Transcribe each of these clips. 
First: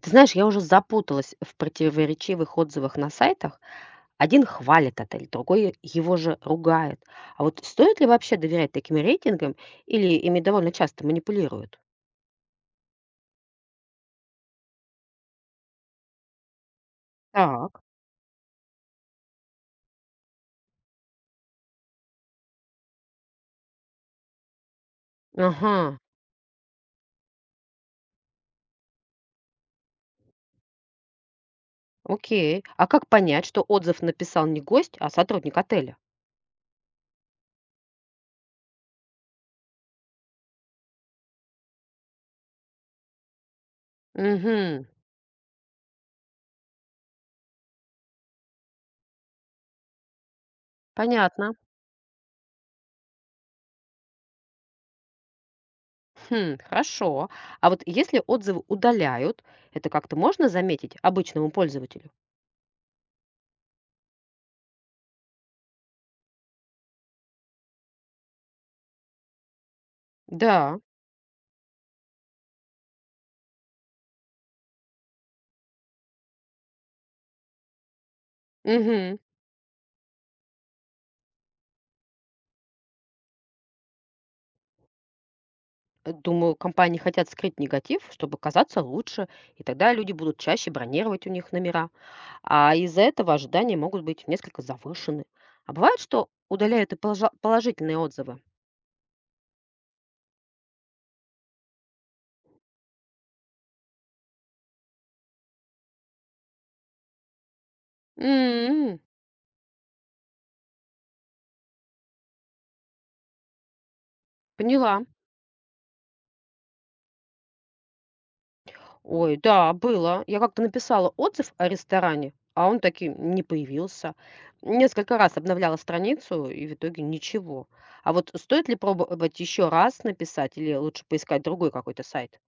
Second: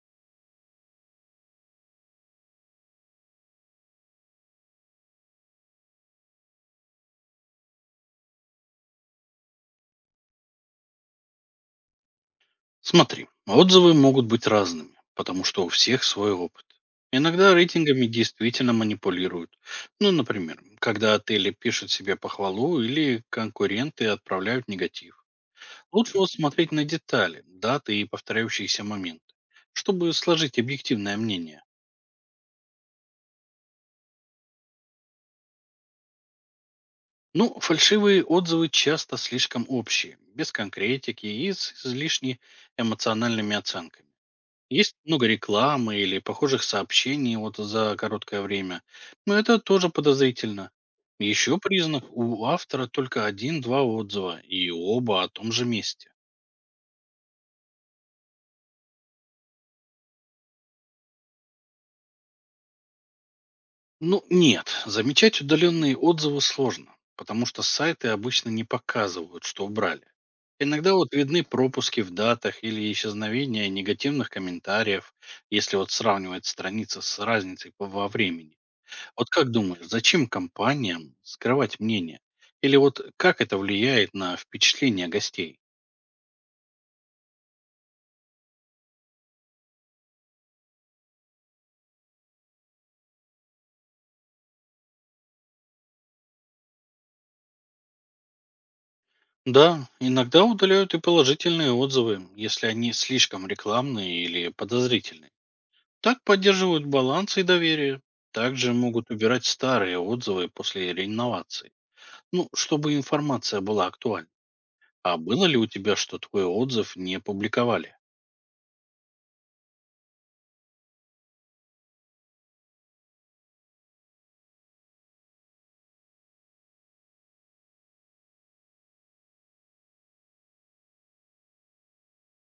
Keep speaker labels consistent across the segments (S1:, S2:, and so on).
S1: Ты знаешь, я уже запуталась в противоречивых отзывах на сайтах. Один хвалит отель, другой его же ругает. А вот стоит ли вообще доверять таким рейтингам или ими довольно часто манипулируют?
S2: Смотри, отзывы могут быть разными, потому что у всех свой опыт. Иногда
S1: Так.
S2: рейтингами действительно манипулируют. Ну, например, когда отели пишут себе похвалу или конкуренты отправляют негатив.
S1: Ага,
S2: Лучше вот смотреть на детали, даты и повторяющиеся моменты, чтобы сложить объективное мнение.
S1: окей. А как понять, что отзыв написал не гость, а сотрудник отеля?
S2: Ну, фальшивые отзывы часто слишком общие, без конкретики и с излишне эмоциональными оценками.
S1: Угу,
S2: Есть много рекламы или похожих сообщений вот за короткое время, но это тоже подозрительно.
S1: понятно.
S2: Еще признак у автора только один-два отзыва, и оба о том же месте.
S1: Хм, хорошо. А вот если отзывы удаляют, это как-то можно заметить обычному пользователю?
S2: Ну нет, замечать удаленные отзывы сложно, потому что сайты обычно не показывают, что убрали.
S1: Да.
S2: Иногда вот видны пропуски в датах или исчезновение негативных комментариев, если вот сравнивать страницы с разницей во времени.
S1: Угу.
S2: Вот как думаешь, зачем компаниям скрывать мнение? Или вот как это влияет на впечатление гостей?
S1: Думаю, компании хотят скрыть негатив, чтобы казаться лучше, и тогда люди будут чаще бронировать у них номера. А из-за этого ожидания могут быть несколько завышены. А бывает, что удаляют и положительные отзывы.
S2: Да, иногда удаляют и положительные отзывы, если они слишком рекламные или подозрительные. Так поддерживают баланс и доверие. Также
S1: М,
S2: могут убирать старые отзывы после реновации. Ну, чтобы информация была актуальна.
S1: поняла.
S2: А было ли у тебя, что твой отзыв не публиковали?
S1: Ой, да, было. Я как-то написала отзыв о ресторане, а он таки не появился. Несколько раз обновляла страницу, и в итоге ничего. А вот стоит ли пробовать еще раз написать, или лучше поискать другой какой-то сайт?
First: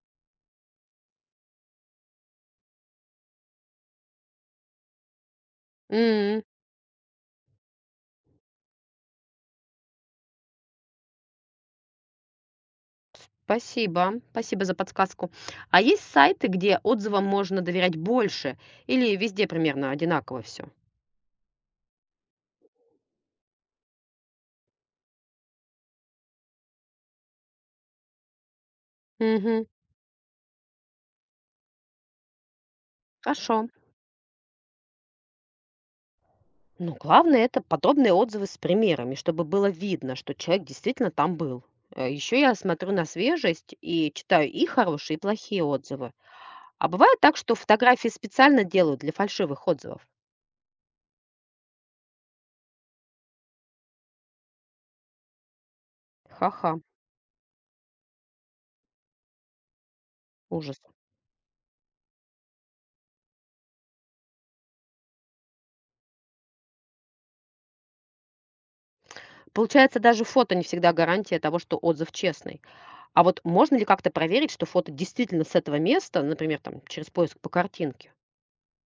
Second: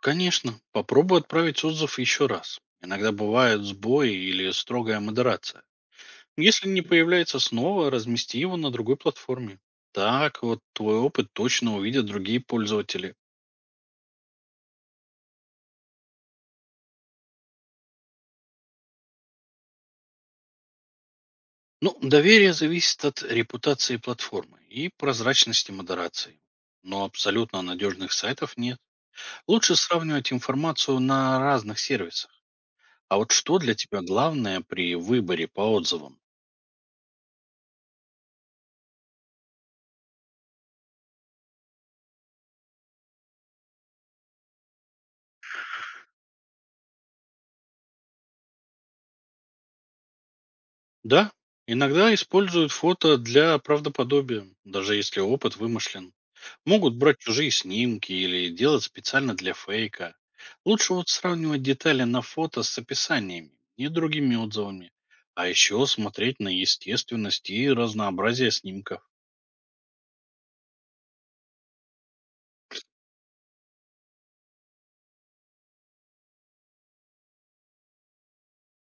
S2: Конечно, попробуй отправить отзыв еще раз. Иногда бывают сбои или строгая модерация.
S1: М.
S2: Если не появляется снова, размести его на другой платформе. Так вот твой опыт точно увидят другие пользователи.
S1: Спасибо за подсказку. А есть сайты, где отзывам можно доверять больше или везде примерно одинаково все?
S2: Ну, доверие зависит от репутации платформы и прозрачности модерации. Но абсолютно надежных сайтов нет.
S1: Угу,
S2: Лучше сравнивать информацию на разных сервисах. А вот
S1: хорошо.
S2: что для тебя главное при выборе по отзывам?
S1: Ну, главное, это подобные отзывы с примерами, чтобы было видно, что человек действительно там был. Еще я смотрю на свежесть и читаю и хорошие, и плохие отзывы. А бывает так, что фотографии специально делают для фальшивых отзывов.
S2: Да, иногда используют фото для правдоподобия, даже если опыт вымышлен.
S1: Ха-ха,
S2: Могут брать чужие снимки или делать специально для фейка.
S1: ужас.
S2: Лучше вот сравнивать детали на фото с описаниями и другими отзывами. А еще смотреть на естественность и разнообразие снимков.
S1: Получается, даже фото не всегда гарантия того, что отзыв честный. А вот можно ли как-то проверить, что фото действительно с этого места, например, там, через поиск по картинке?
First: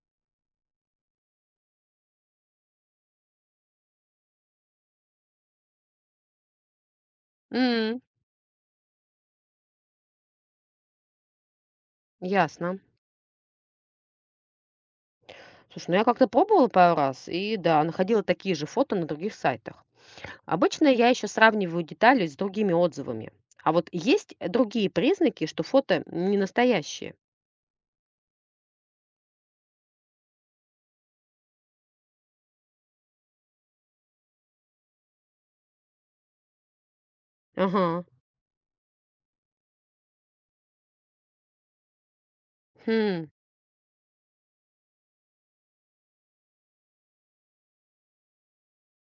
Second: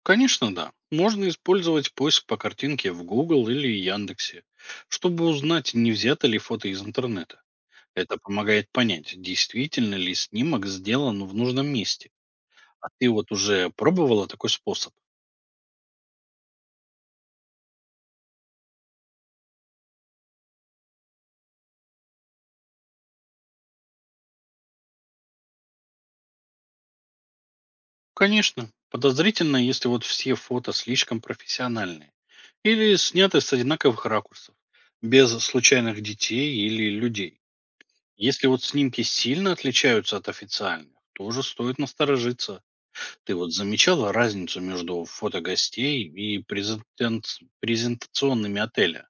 S2: Конечно, да. Можно использовать поиск по картинке в Google или Яндексе, чтобы узнать, не взято ли фото из интернета.
S1: М,
S2: Это помогает понять, действительно ли снимок сделан в нужном месте.
S1: ясно.
S2: А ты вот уже пробовала такой способ?
S1: Слушай, ну я как-то пробовала пару раз, и да, находила такие же фото на других сайтах. Обычно я еще сравниваю детали с другими отзывами. А вот есть другие признаки, что фото не настоящие?
S2: Конечно. Подозрительно, если вот все фото слишком профессиональные. Или сняты с одинаковых ракурсов. Без случайных детей или людей.
S1: Ага.
S2: Если вот снимки сильно отличаются от официальных, тоже стоит насторожиться.
S1: Хм.
S2: Ты вот замечала разницу между фото гостей и презентационными отеля?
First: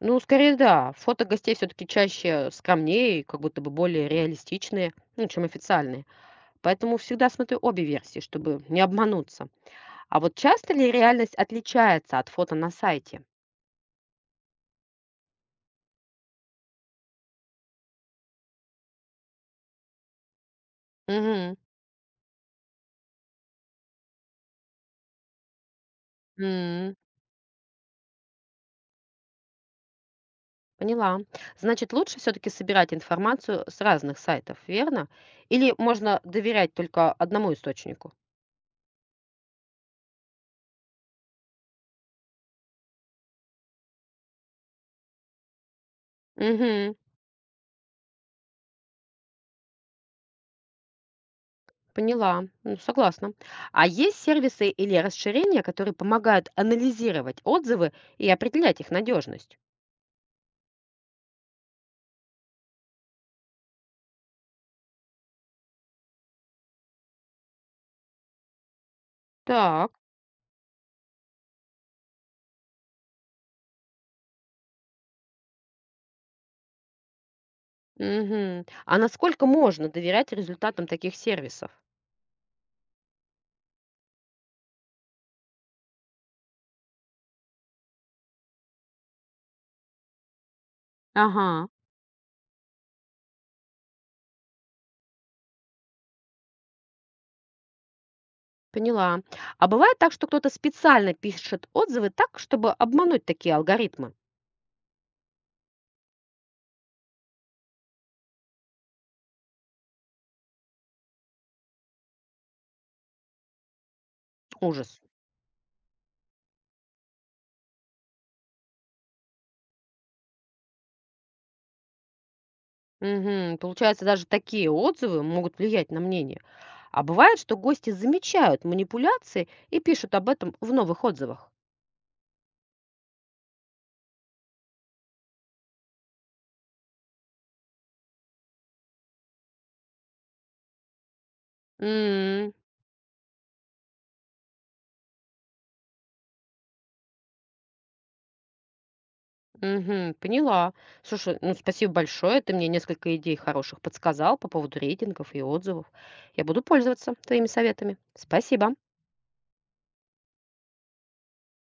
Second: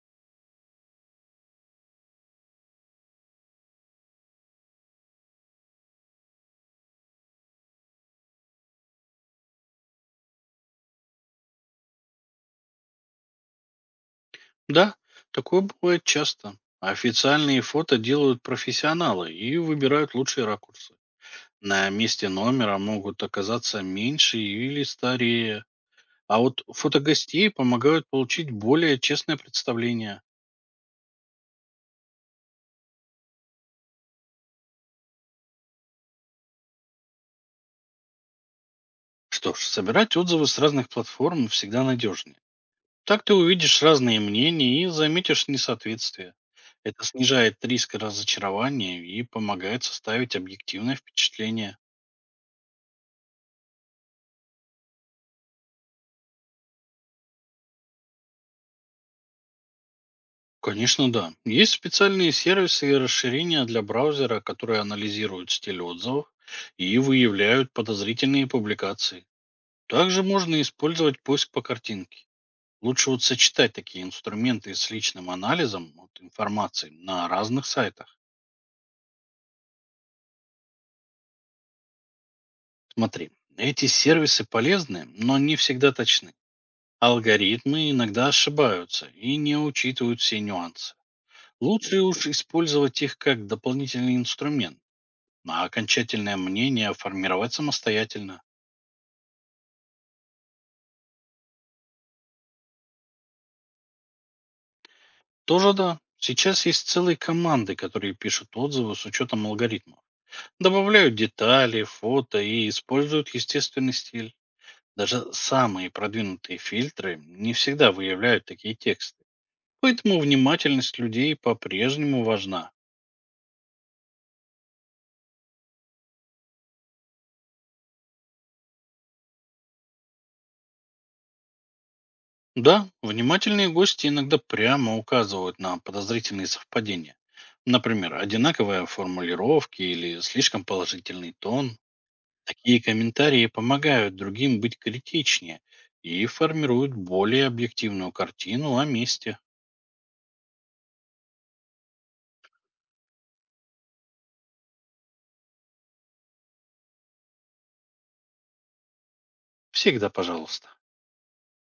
S1: Ну, скорее да. Фото гостей все-таки чаще скромнее, и как будто бы более реалистичные, ну, чем официальные. Поэтому всегда смотрю обе версии, чтобы не обмануться. А вот часто ли реальность отличается от фото на сайте?
S2: Да, такое бывает часто. Официальные фото делают профессионалы и выбирают лучшие ракурсы.
S1: Мгм.
S2: На месте номера могут оказаться меньше или старее. А вот
S1: М,
S2: фотогостей помогают получить более честное представление.
S1: поняла. Значит, лучше все-таки собирать информацию с разных сайтов, верно? Или можно доверять только одному источнику?
S2: Что ж, собирать отзывы с разных платформ всегда надежнее. Так ты увидишь разные мнения и заметишь несоответствие.
S1: Угу,
S2: Это снижает риск разочарования и помогает составить объективное впечатление.
S1: поняла, ну, согласна. А есть сервисы или расширения, которые помогают анализировать отзывы и определять их надежность?
S2: Конечно, да. Есть специальные сервисы и расширения для браузера, которые анализируют стиль отзывов и выявляют подозрительные публикации.
S1: Так,
S2: Также можно использовать поиск по картинке. Лучше вот сочетать такие инструменты с личным анализом вот, информации на разных сайтах.
S1: угу. А насколько можно доверять результатам таких сервисов?
S2: Смотри, эти сервисы полезны, но не всегда точны. Алгоритмы иногда ошибаются и не учитывают все нюансы.
S1: Ага.
S2: Лучше уж использовать их как дополнительный инструмент. А окончательное мнение формировать самостоятельно.
S1: Поняла. А бывает так, что кто-то специально пишет отзывы так, чтобы обмануть такие алгоритмы?
S2: Тоже да. Сейчас есть целые команды, которые пишут отзывы с учетом алгоритма. Добавляют детали, фото и используют естественный стиль.
S1: Ужас.
S2: Даже самые продвинутые фильтры не всегда выявляют такие тексты. Поэтому внимательность людей по-прежнему важна.
S1: Мгм. Получается, даже такие отзывы могут влиять на мнение. А бывает, что гости замечают манипуляции и пишут об этом в новых отзывах.
S2: Да, внимательные гости иногда прямо указывают на подозрительные совпадения. Например, одинаковые формулировки или слишком положительный тон.
S1: М,
S2: Такие комментарии помогают другим быть критичнее и формируют более объективную картину о месте.
S1: мгм, поняла. Слушай, ну спасибо большое. Ты мне несколько идей хороших подсказал по поводу рейтингов и отзывов. Я буду пользоваться твоими советами. Спасибо.
S2: Всегда пожалуйста.